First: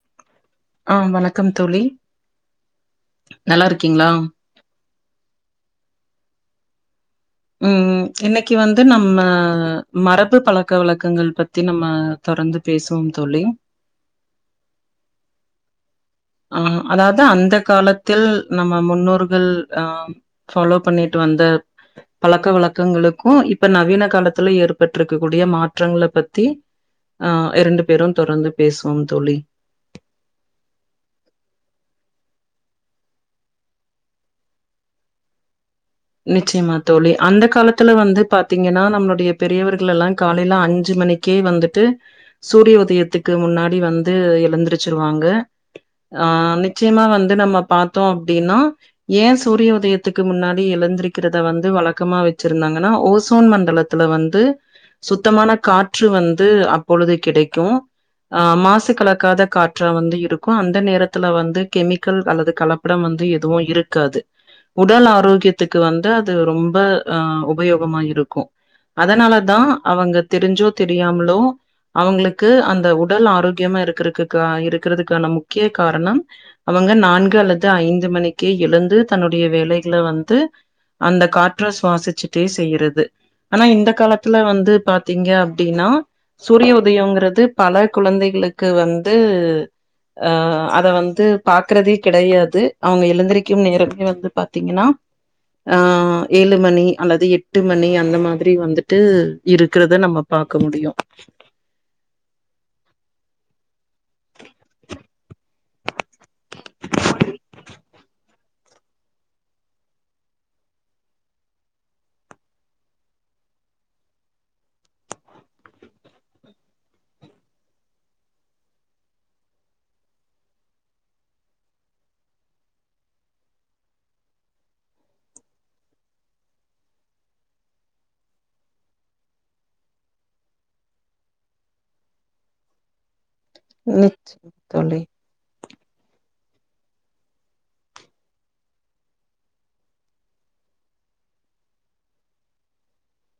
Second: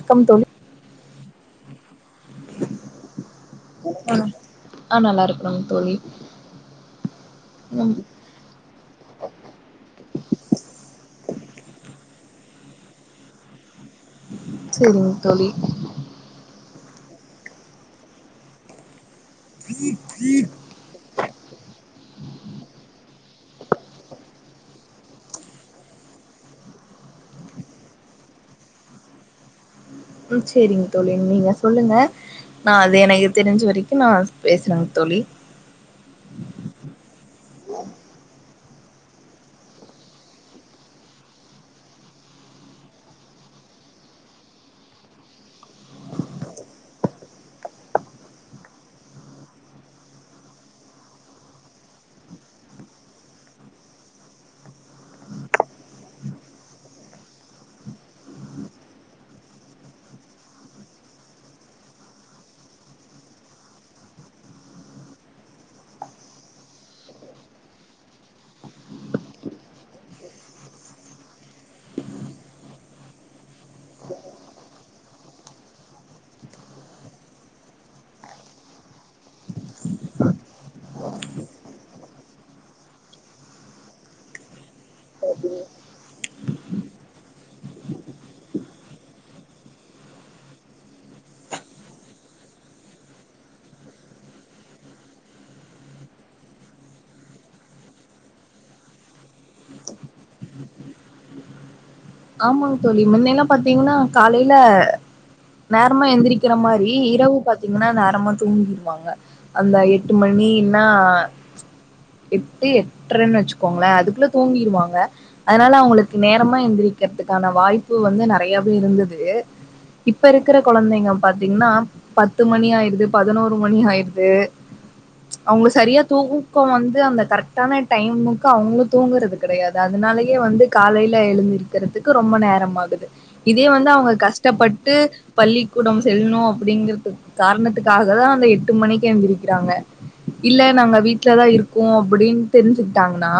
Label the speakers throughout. Speaker 1: க்கம் தோழி
Speaker 2: அ வணக்கம் தோழி நல்லா இருக்கீங்களா
Speaker 1: அ நல்லா இருக்குறோங் தோழி
Speaker 2: உம் ம் இன்னிக்கி வந்து நம்ம மரபு பழக்க வழக்கங்கள் பத்தி நம்ம தொடந்து பேசுவோம் தோழி
Speaker 1: சேரிங் தோழி
Speaker 2: அ அதாவாது அந்த காலத்தில் நம்ம முன்னோறுக் கள் அஹம் ஃபாலோ பண்ணிட்டு வந்த பழக்க வழக்கங்களுக்கு இப்ப நவீன காலத்துல ஏற்பட்ருக்க கூடிய மாற்றங்கள பத்தி அ இரண்டு பேரும் தொடர்ந்து பேசுவோம் தோழி
Speaker 1: உம் சேரிங் தோழி நீங்க சொல்லுங்க நா அது எனக் தெரிஞ்ச வரிக்கு நா பேசுறங் தோழி
Speaker 2: நிச்சயமா தோழி. அந்த காலத்துல வந்து பாத்தீங்கன்னா நம்முளுடைய பெரியவர்கள் எல்லா காலையில அஞ்சு மணிக்கே வந்துட்டு சூரிய உதயத்துக்கு முன்னாடி வந்து எழுந்துருச்சுருவாங்க அ நிச்சியமா வந்து நம்ம பாத்தோ அப்டின்னா ஏன் சூரிய உதயத்துக்கு முன்னா டி எழுந்திருக்கறத வந்து வழக்கமா வெச்சுருந்தாங்கன்னா ஓசோன் மண்டலத்துல வந்து சுத்தமான காற்று வந்து அப்பொழுது கிடைக்கு அ மாஸ்சு கலக்காத காற்றா வந்து இருக்கு அந்த நேரத்து வந்து கெமிக்கல் அல்லது கலப்படம் வந்து எதுவு இருக்காது உடல் ஆரோக்கியத் த்துக்கு வந்து அது ரொம்ப அ உபயோகமா இருக்கு அதனால தா அவுங்க தெரிஞ்சோ தெரியாமோலோ அவுங்களுக்கு அந்த உடல் ஆரோக்கியமா இருக்கிறக்கா இருக்கிறதுக்கான முக்கிய காரணம் அவுங்க நான்கு அல்லது ஐந்து மணிக்கே எழுந்து தன்னுடைய வேலைகள வந்து அந்த காற்ற சுவாசிச்சுட்டே செய்யிறது அனா இந்த காலத்துல வந்து பாத்தீங்க அப்டின்னா சூரிய உதயோங்குறது பல குழந்தைகளுக்கு வந்து அ அத வந்து பாக்கறதே கிடையாது அவுங்க எழுந்தரிக்கும் நேரமே வந்து பாத்தீங்கன்னா அஏழு மணி அல்லது எட்டு மணி அந்த மாதிரி வந்துட்டு இருக்குறத நம்ம பாக்க முடியு
Speaker 1: ஆமாங் தோழி முன்னெல்லா பாத்தீங்ன்னா காலையில நேரமா எந்திரிக்கிற மாரி இரவு பாத்தீங்ன்னா நேரமா தூங்கிருவாங்க அந்த எட்டு மணினா எட்டு எட்ர வெச்சுக்கோங்களே அதுக்குள்ள தூங்கிருவாங்க அதனால அவுங்களுக்கு நேரமா எந்திரிக் க்கிறதுக்கான வாய்ப்பு வந்து நறையாவே இருந்தது இப்ப இருக்கற கொழந்தைங்க பாத்தீங்ன்னா பத்து மணி ஆயிருது பதினோரு மணி ஆயிருது அவுங்க சரியா தூக்கோ வந்து அந்த கரெக்டான டைமுக்கு அவுங்களு தூங்குறது கடையாது அதுனாலேயே வந்து காலையில எழுந் துறத்துக்கு ரொம்ப நேரம் ஆகுது இதே வந்து அவுங்க
Speaker 2: நிச்சயமா
Speaker 1: கஷ்டப்பட்டு
Speaker 2: தோழி.
Speaker 1: பள்ளிக்கூடம் செல்ணு அப்பிடிங்கிறுத் காரணத்துக்காக தா அந்த எட்டு மணிக்கு எழுந்திக்கிறாங்க இல்ல நாங்க வீட்டுலதா இருக்கோம் அப்பிடின் தெரிஞ்சுக்கிட்டாங்கன்னா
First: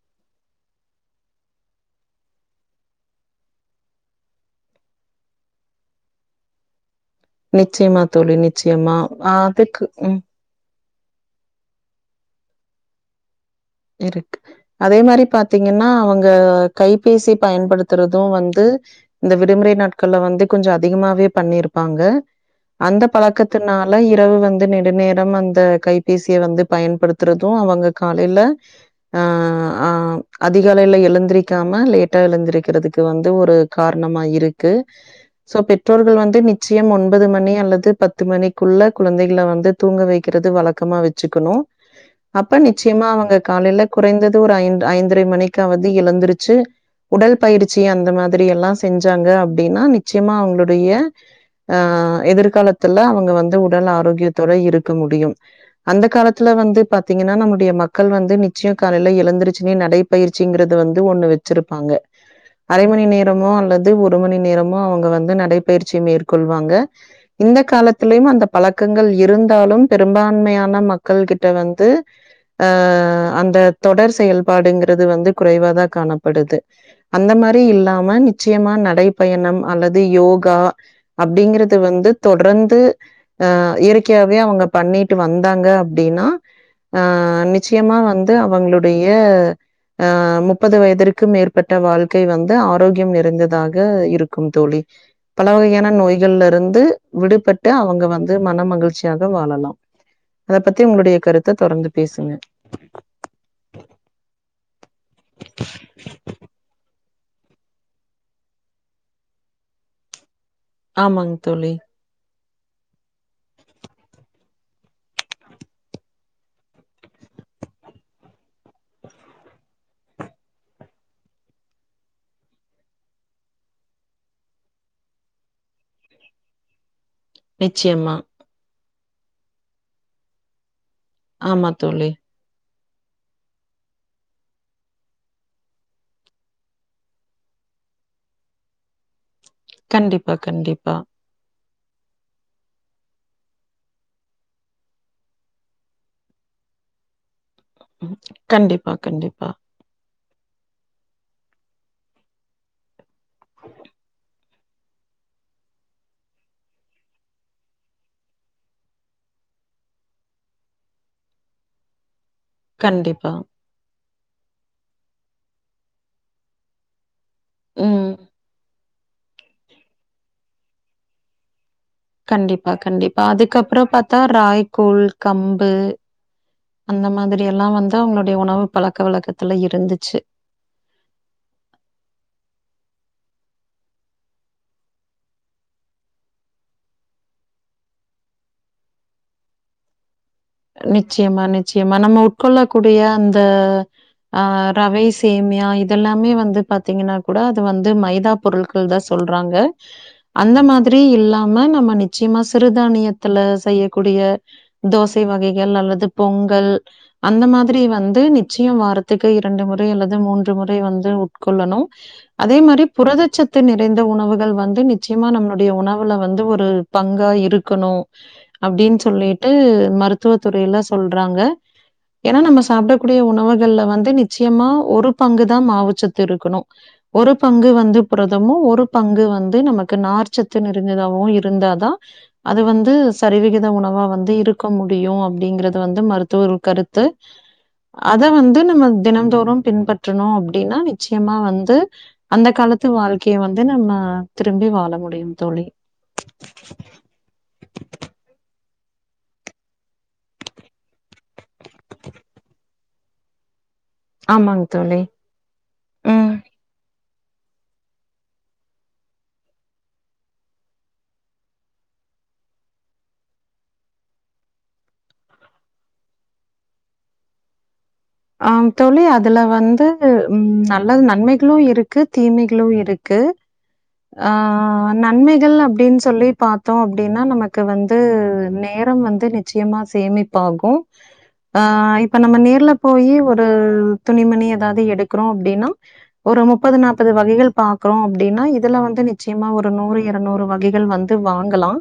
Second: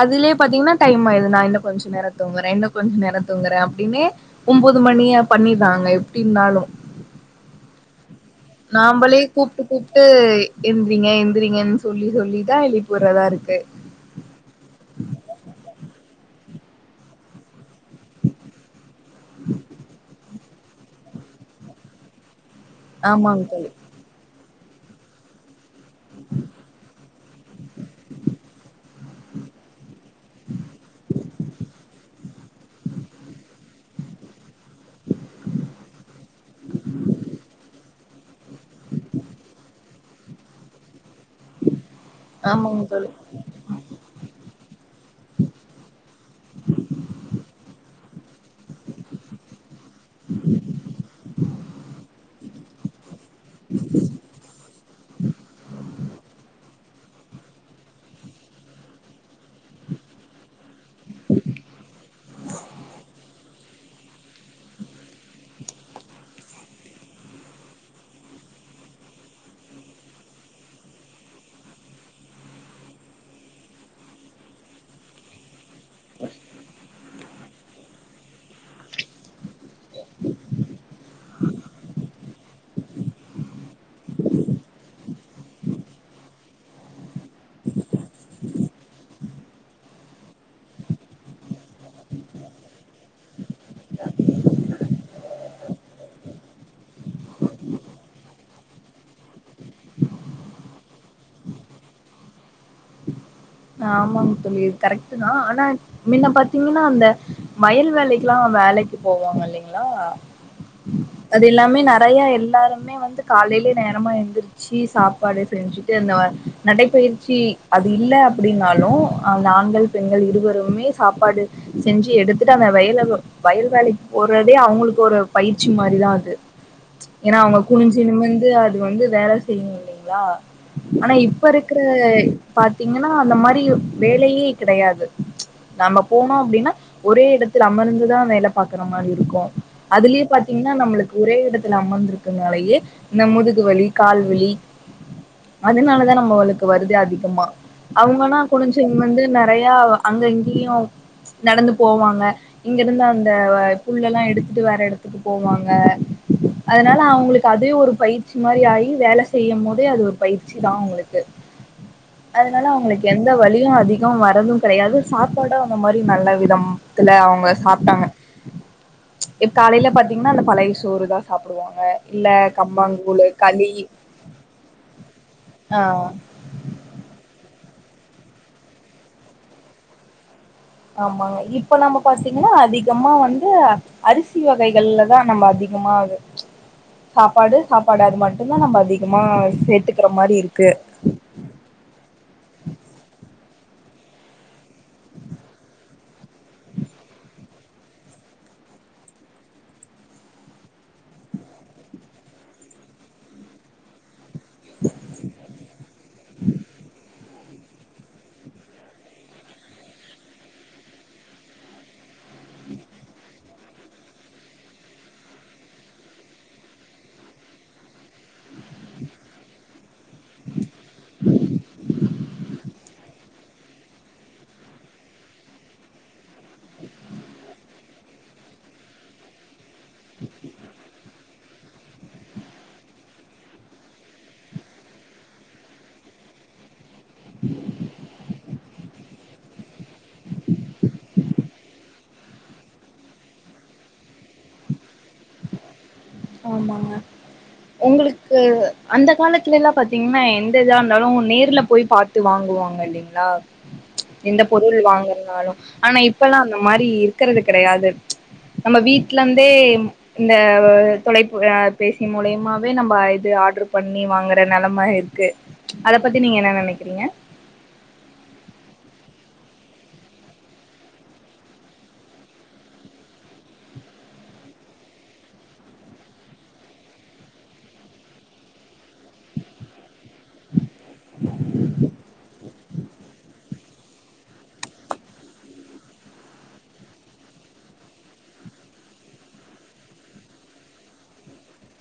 Speaker 1: அதுலயே பாத்தீங்ன்னா டைம் ஆயிருது நா இன்னு கொஞ்சோ நேரோ தூங்குறே இன்னு கொஞ்சோ நேர தூங்குறே அப்டின்னே ஒன்பது மணியே பண்ணிராங்க எப்டி இருந்தாலு
Speaker 2: நிச்சியமா தோழி நிச்சியமா அ அதுக்கு ம்
Speaker 1: எந்திரீங்க எந்திரீங்கன் சொல்லி சொல்லிதா எழிப்புறதாருக்கு
Speaker 2: இருக்கு அதே மாரி பாத்தீங்கன்னா அவுங்க கைபேசி பயன்படுத்துறது வந்து இந்த விடுமுறை நாட்கள்ள வந்து கொஞ்சோ அதிகமாவே பண்ணிருப்பாங்க அந்த
Speaker 1: ஆமாங் தோழி
Speaker 2: பழக்கத்துனால இரவு வந் ந்த நெடு நேரம் அந்த கைபேசிய வந்து பயன்படுத் து அவுங்க காலையில ஆஹ் ஆஹ் அதிகாலையில எழுந்திரிக்காம லேட்டா எழுந்திரிக்கிறதுக் வந்து ஒரு காரணமா இருக்கு சோ பெற்றோர்கள் வந்து நிச்சியம் ஒன்பது மணி அல்லது பத் பத்து மணிக்குள்ள குழந்தைகளை வந்து தூங்க வைக்கிறது வழக்கமா வச் சிக்கணு அப்ப
Speaker 1: ஆமாங்
Speaker 2: நிச்சயமா
Speaker 1: தோழி
Speaker 2: அவங்க காலையில குறைந்தது ஒரு ஐந்து ஐந்தரை மணிக்காவது எழுந்துருச்சு உடல் பயிற்சி அந்த மாதிரி எல்லாம் செஞ்சாங்க அப்படின்னா நிச்சயமா அவங்களுடைய ஆஹ் எதிர்கால தில அவங் வந்து உடல் ஆரோக்கியத்தோட இருக்க முடியும் அந்த காலத்துல வந்து பாத்தீங்கன்னா நம்முடைய மக்கள் வந் நிச்சயம் காலைல எழுந்திருச்சி நடைப்பயிற்சிங்கிற வந்து ஒண்ணு வச்சிருப்பாங்க அரை மணி நேரமோ அல்ல ஒரு மணி நேரமும் அவங்க வந்து நடைபயிற்சி மேற்கொள்வாங்க இந்த காலத்திலும் அந்த பழக்கங்கள் இருந்தாலும் பெரும்பான்மையான மக்கள் கிட்ட வந்து அ அந்த தொடர் செயல்பாடுங்கிறது வந்து குறைவாதா காணப்படுது அந்த மாதிரி இல்லாம நிச்சயமா நடைபயணம் அல்லது யோகா அப்படிங்கிறது வந்து தொடர்ந்து அ இயற்கையாவே அவங்க பண்ணிட்டு வந்தாங்க அப்படின்னா அ நிச்சயமா வந் ந்து அவங்களுடைய ஆ முப்பது வயதிற்கு மேற்பட்ட வாழ்க்கை வந்து ஆரோக்கியம் நிறைந்ததாக இருக்கும் தோழி பல வகையான நோய்கள்ல இருந்து விடுபட்டு அவங்க வந்து மன மகிழ்ச்சியாக வாழலாம் அத பத்தி உங்களுடைய கருத்தை தொடர்ந்து பேசுங்க
Speaker 1: ஆமாங்க தோழிர் கரெக்ட்தா ஆனா நீங்க பாத்தீங்கன்னா அந்த வயல் வேலைக்கெல்லாம் வேலைக்கு போவாங்க இல்லிங்களா
Speaker 2: ஆமாங்க
Speaker 1: அது
Speaker 2: தோழி.
Speaker 1: எல்லாமே நிறைய எல் எல்லாருமே வந்து காலையிலயே நேரமா எந்திருச்சு சாப்பாடு செஞ்சுட்டு அந்த நடைபயிற்சி அது இல்ல அப்படின்னாலும் அந்த ஆண்கள் பெண்கள் இருவருமே சாப்பாடு செஞ்சு எடுத்துட்டு அந்த வயல் வயல் வேலைக்கு போடுறதே அவங்களுக்கு ஒரு பயிற்சி மாரிதா அது ஏன்னா அவங்க குனிஞ்சி
Speaker 2: நிச்சயமா.
Speaker 1: நிமிந்து அது வந்து வேல செய்யும் இல்லிங்களா ஆனா இப்ப
Speaker 2: ஆமா
Speaker 1: இருக்கிற
Speaker 2: தோழி.
Speaker 1: பா ஆனா அந்த மாதிரி வேலையே கிடையாது நம்ம போனோம் அப்படின்னா ஒரே இடத்துல அமர்ந்துதா வேலை பாக்கற மாரி இருக்கும் அதுலயே
Speaker 2: கண்டிப்பா,
Speaker 1: பாத்தீங்கன்னா
Speaker 2: கண்டிப்பா.
Speaker 1: நம்மளுக்கு ஒரே இடத் இதுல அமர்ந்திருக்கனாலயே இந்த முதுகு வலி கால்வலி அதனாலதா நம்மளுக்கு வருது அதிகமா
Speaker 2: ம்.
Speaker 1: அவங்கன்னா குனிஞ்சி
Speaker 2: கண்டிப்பா,
Speaker 1: நிமிந்து
Speaker 2: கண்டிப்பா,
Speaker 1: நிறைய அங்க இங்கேயு நடந்து போவாங்க இங்க இருந்து அந்த புல்லல்லா எடுத்துட்டு வேற இடத்துக்கு போவாங்க அதனால அவங்களுக்கு அதே ஒரு பயிற்சி மாதிரி ஆகி வேலை செய்யும் போதே அது ஒரு பயிற்சிதா அவங்களுக்கு அதனால அவங்களுக்கு எந்த
Speaker 2: கண்டிப்பா.
Speaker 1: வலியும் அதிக வும் வரதும் கிடையாது சாப்பாடும் அந்த மாரி நல்ல விதம் த்துல அவங் ங்க சாப்டாங்க
Speaker 2: ம்.
Speaker 1: இப் காலையில பாத்தீங்ன்னா அந்த பழைய சோறு தா சாப்புடுவோ
Speaker 2: கண்டிப்பா கண்டிப்பா அதுக்கப்புற பாத்தா ராய் கூழ் கம்பு
Speaker 1: ஆ
Speaker 2: அந்த மாதிரி எல்லா வந்து தா அங்ளுடைய உணவு பழக்க வழக்கத்துல இருந்துச்சு
Speaker 1: ஆமாங்க இப்ப நம்ம பாத்தீங்கன்னா அதிகமா வந்து அரிசி வகைகள்லதா நம்ப அதிகமா இது சாப்பாடு சாப்பாடு அது மட்டுந்தா நம்ப அதிகமா சேத்துக்குற மாரி இருக்
Speaker 2: அ நிச்சயமா நிச்சயமா நம்ம உட்கொள்ள கூடிய அந்த ஆ ரவை சேமியா இதெல்லாமே வந்து பாத்தீங்கன்னா கூட அது வந்து மைதா பொருள்கள் தா சொல்றாங்க அந்த மாதிரி இல்லாம நம்ம நிச்சயமா சிறுதானியத்துல செய்யக்கூடிய தோஸ் வகைகள் அல்லது பொங்கல் அந்த மாதிரி வந்து நிச்சயம் வாரத்துக்கு இரண்டு முறை அல்லது மூன்று முறை வந்து உட்கொள்ளணும் அதே மாரி புரதச்சத்து நிறைந்த உணவுகள் வந்து நிச்சயமா நம்ளுடைய உணவுல வந்து ஒரு பங்கா இருக்கணும் அப்டின் சொல்லிட்டு மர் மருத்துவத்துறையில ஸ் சொல்றாங்க ஏன்னா நம்ம சாப்டக்கூடிய உணவுகள்ல வந்து நிச்சயமா ஒரு பங்குதா மாவுச்சத்து இருக்கணும் ஒரு பங்கு வந்து புரதமும் ஒரு பங்கு வந்து நமக்கு நார்ச்சத்து நிறஞ்சதாவும் இருந்தாதா அது வந்து சரிவிகித உணவா வந்து இருக்க முட் டியும் அப்புடிங்கிறது வந்து மருத்துவர்கள் கருத்து அத வந்து நம்ம தினம்தோறும் பின்பற்றணும் அப்புடின்னா நிச்சயமா வந்து அந்த காலத்து வாழ்க்கைய வந்து நம்ம திரும்பி வாழ முடியும் தோழி
Speaker 1: ஆமாங்க உங்களுக்கு அந்த காலத்துலெல்லா பாத்தீங்கன்னா எந்த இதா இருந்தாலும் நேர்ல போய் பாத்து வாங்குவாங்க இல்லைங்களா எந்த
Speaker 2: ஆமாங்க
Speaker 1: பொருள்
Speaker 2: தோழி.
Speaker 1: வாங்குறனாலும் ஆனா நா
Speaker 2: ம்.
Speaker 1: இப்பல்லா அந்த மாரி இருக் இருக்கிறது கிடையாது நம்ம வீட்ல இருந்தே இந்த தொலைப்பு அ பேசி மூலியமாவே நம்ப இது ஆட்ரு பண்ணி வாங்குற நெலம இருக்கு அத பத்தி நீங்க என்ன நெனைக்கிறீங்க
Speaker 2: ஆம் தோழி அதுல வந்து ம் நல்லது நன்மைகளும் இருக்கு தீமைகளும் இருக்கு ஆ நன்மைகள் அப்புடின் சொல்லி பாத்தோ அப்புடின்னா நமக்கு வந்து நேரம் வந்து நிச்சயமா ஸ் சேமிப்பாகும் ஆஹ இப்ப நம்ம நே போய் ஒரு துணிமணி ஏதாவது எடுக்கிறோம் அப்படின்னா ஒரு முப்பது நாற்பது வகைகள் பார்கறோம் அப்படின்னா இதுல வந்து நிச்சயமா ஒரு நூறு இருநூறு வகைகள் வந்து வாங்கலாம்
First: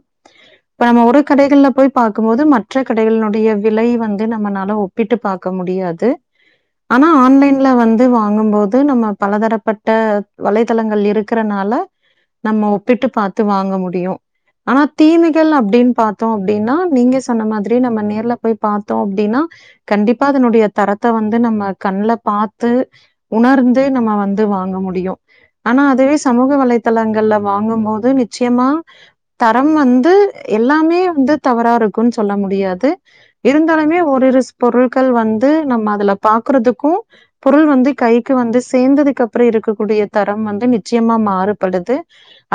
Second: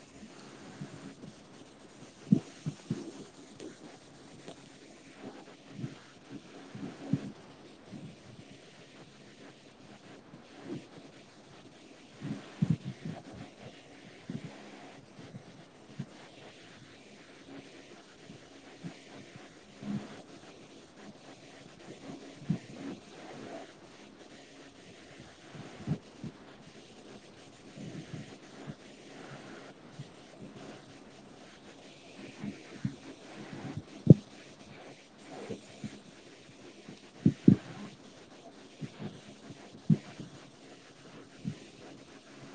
Speaker 2: இப்ப நம்ம ஒரு கடைகள்ல போய் பார்க்கும் போது மற்ற கடைகளினுடைய விலை வந்து நம்மனால ஒப்பிட்டு பார்க்க முடியாது ஆனா ஆன்லைன்ல வந்து வாங்கும்போது நம்ம பலதரப்பட்ட வலைத்தளங்கள் இருக்கறனால நம்ம ஒப்பிட்டு பார்த்து வாங்க முடியும் ஆனா தீமைகள் அப்படின்னு பார்த்தோம் அப்படின்னா நீங்க சொன்ன மாதிரி நம்ம நேர்ல போய் பார்த்தோம் அப்படின்னா கண்டிப்பா அதனுடைய தரத்தை வந்து நம்ம கண்ணுல பார்த்து உணர்ந்து நம்ம வந்து வாங்க முடியும் ஆனா அதுவே சமூக வலைத்தளங்கள்ல வாங்கும் போது நிச்சயமா தரம் வந்து எல்லாமே வந்து தவறா இருக்கும்ன்னு சொல்ல முடியாது இருந்தாலுமே ஒரு இருபொருட்கள் வந்து நம்ம அதுல பாக்குறதுக்கும் பொருள் வந்து கைக்கு வந்து சேர்ந்ததுக்கு அப்புறம் இருக்கக்கூடிய தரம் வந்து நிச்சயமா மாறுபடுது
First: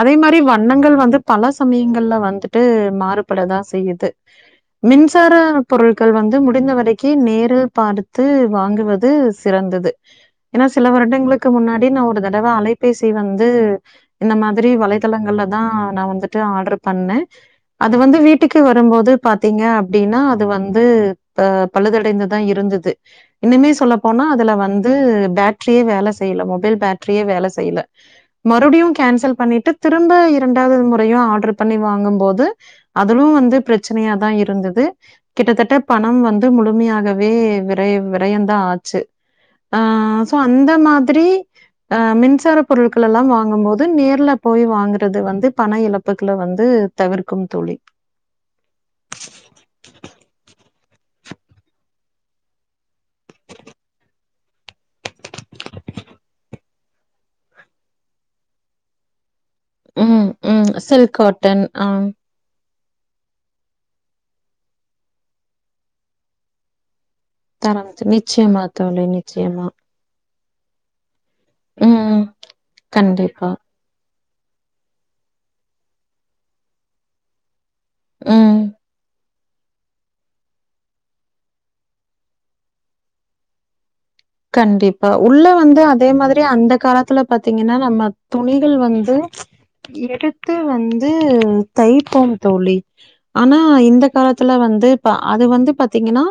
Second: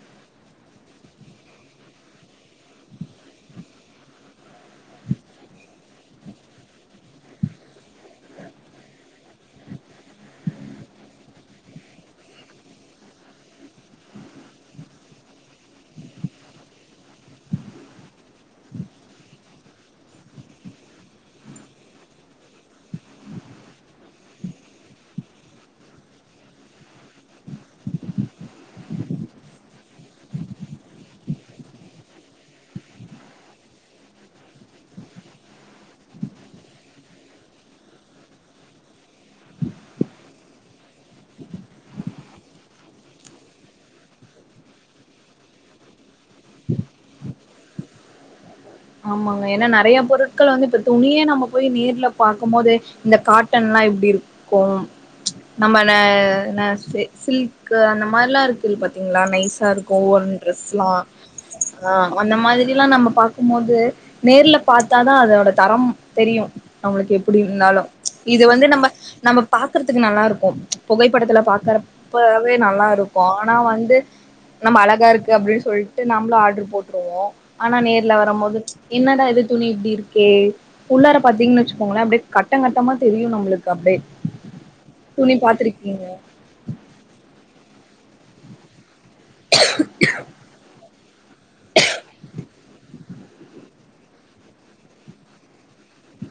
Speaker 2: அதே மாதிரி வண்ணங்கள் வந்து பல சமயங்கள்ல வந்துட்டு மாறுபடுதா செய்யுது மின்சார பொருட்கள் வந்து முடிந்த வரைக்கு நேரில் பாடுத்து வாங்குவது சிறந்தது ஏன்னா சில வருடங்களுக்கு முன்னாடி நான் ஒரு தடவை அலைபேசி வந்து இந்த மாதிரி வலைதளங்கள்ல தான் நான் வந்துட்டு ஆர்டர் பண்ணேன் அது வந்து வீட்டுக்கு வரும்போது பாத்தீங்க அப்படின்னா அது வந்து பழுதடைந்தது இருந்தது இன்னுமே சொல்ல போனா அதுல வந்து பேட்டரியே வேலை செய்யல மொபைல் பேட்டரியே வேலை செய்யல மறுபடியும் கேன்சல் பண்ணிட்டு திரும்ப இரண்டாவது முறையும் ஆர்டர் பண்ணி வாங்கும்போது அதுலும் வந்து பிரச்சனையா தான் இருந்தது கிட்டத்தட்ட பணம் வந்து முழுமையாக விரை விரையந்தான் ஆச்சு ஆ சோ அந்த மாதிரி ஆ மின்சார பொருட்கள் எல்லாம் வாங்கும் போது நேர்ல போய் வாங்குறது வந்து பண இழப்புகளை வந்து தவிர்க்கும் தோழி
Speaker 1: ஆமாங்க ஏன்னா நெறைய பொருட்கள் வந்து துணியே நம்ம போய் நேர்ல பாக்கும் போது இந்த காட்டன்ல்லாம் எப்படி இருக்கும் நம்மல அ சில்க் அந்த மாதிரிலாம் இருக்கு இல்ல பாத்தீங்களா நைஸ் நல்லா இருக்கும்
Speaker 2: ம்,
Speaker 1: ஒவ்வொரு
Speaker 2: ம்.
Speaker 1: டிரஸெலாம்
Speaker 2: சில்க் காட்டன். ஆ.
Speaker 1: அந்த மாதிரி இதெல்லாம் நம்ம பாக் கும் போது நேர்ல பார்த்தா தான் அதோட தரம் தெரியும் நம்மளுக்கு அப்படி இருந்தாலும்
Speaker 2: தரம்
Speaker 1: இது
Speaker 2: நிச்சயமா
Speaker 1: வந்து நம்ம
Speaker 2: தோழி,
Speaker 1: நம்ம
Speaker 2: நிச்சயமா.
Speaker 1: பாக்கறதுக்கு நல்லா இருக்கும் புகைப்படத்துல
Speaker 2: ம்.
Speaker 1: பாக்கறப்பவே நல்லா இருக்கும்
Speaker 2: கண்டிப்பா.
Speaker 1: ஆனா வந்து நம்ம அழகா இருக்கு அப்படின்னு சொல்லிட்டு நம்மளும் ஆர்டரு போட்டுருவோம் ஆனா கிழ
Speaker 2: ம்.
Speaker 1: வரம்மோது என்னடா இது துணி இப்டி இருக்கே உள்ளார பாத்தீங்கன்னு வெச்சுக்கோங்களே அப்புடே கட்டங்க கட்டமா தெரியு நம்புளுக்கு அப்டே
Speaker 2: கண்டிப்பா உள்ள வந்து அதே மாதுரி அந்த காலத்துல பாத்தீங்கன்னா நம்ம துணிகள் வந் து எடுத்து வந்து தைப்போம் தோழி ஆனா இந்த காலத்துல வந்து ப அது வந்து பாத்தீங்கன்னா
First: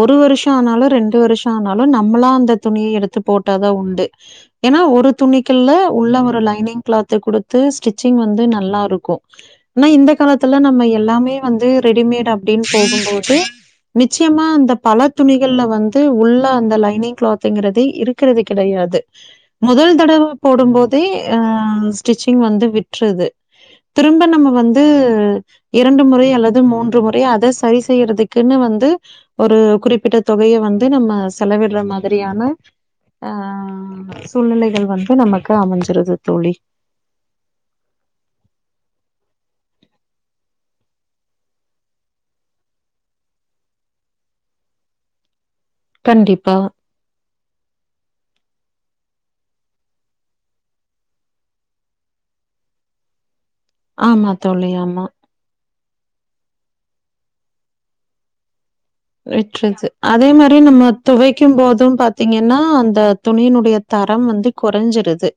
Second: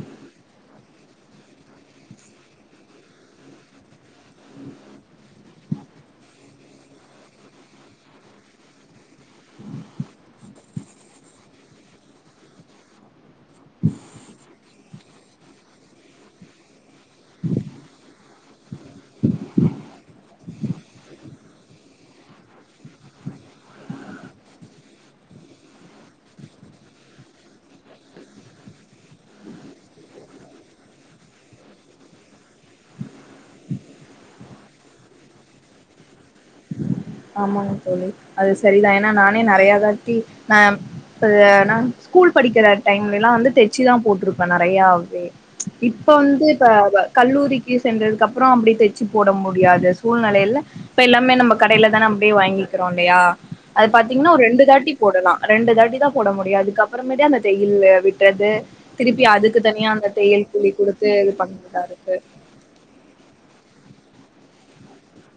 Speaker 2: ஒரு வருஷோ ஆனாலு ரெண்டு வருஷோ ஆனாலு ந ம்பலா அந்த துணி எடுத்து போட்டாதா உண்டு ஏன்னா ஒரு துணிகள்ல உள்ள ஒரு லைனிங் க்ளாத்து குடுத்து ஸ்டிச்சிங் வந்து நல்லாருக்கு இன்னு இந்த காலத்துல நம்ம எல்லாமே வந்து ரெடிமேட் அப்புடின் போகும்போது நிச்சயமா அந்த பல துணிகள்ல வந்து உள்ள அந்த லை இன்னிங்க க்ளாதுங்குறது இருக்கிறது கிடையாது முதல் தடவ போடும்போதே அ ஸ்டிச்சிங் வந்து விட்றது திரும்ப நம்ம வந்து இரண்டு முறை அல்லது மூன்று முறை அத சரி செய்யறதுக்குன்னு வந்து ஒரு குறிப்பிட்ட தொகையை வந்து நம்ம செலவிட் இல்ல மாதிரியான அ சூழ்நிலைகள் வந்து நமக்கு அமஞ்சிருது தோழி
Speaker 1: ஆமாங்க தோழி அது சரிதா ஏன்னா நானே நறையா தாட்டி அம் ஒரு நா ஸ்கூல் படிக்கிற டைம்லெல்லா வந்து தெச்சுதா போட்ருப்பே நறையாவே இப்ப வந்து
Speaker 2: கண்டிப்பா.
Speaker 1: இப்ப வ கல்லூரிக்கி சென்றதுக்கு அப்புறம் அப்புடி தெ ச்சி போட முடியாத சூழ்நிலையில இப்ப எல்லாமே நம்ப க டையில தா நம்ப்டே வாங்கிக்குறோ இல்லையா அது
Speaker 2: ஆமா
Speaker 1: பாத்தீங்கன்னா ஒரு ரெண்டு
Speaker 2: தோழி,
Speaker 1: தாட்டி
Speaker 2: ஆமா.
Speaker 1: போடலா ரெண்டு தாட்டி த்தா போட முடியாதுக்கப்புறமேட்டே அந்த தெய்யில்லு விட்டது
Speaker 2: வெட்றது அதே மாரி நம்ம
Speaker 1: குடுத்து இது
Speaker 2: துவைக்கும்
Speaker 1: பண்றதா
Speaker 2: போதும்
Speaker 1: இருக்கு
Speaker 2: பாத்தீங்கன்னா அந்த துணியினுடையத் தரம் வந்து கொறஞ்சிருது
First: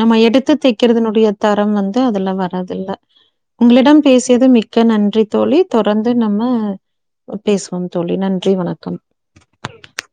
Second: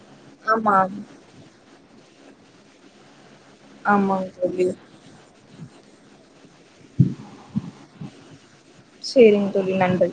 Speaker 2: நம்ம எடுத்து
Speaker 1: ஆமா
Speaker 2: தெக்கிறதுனுடைய தரம் வந்து அதுல்ல வர்றதில்ல உங்களிடம்
Speaker 1: ஆமாங்க
Speaker 2: பேசியது
Speaker 1: தோழி
Speaker 2: மிக்க நன்றி தோழி தொடர்ந்து நம்ம பேசுவோம் தோழி நன்றி வணக்கம்
Speaker 1: சேரிங்க தோழி நன்றி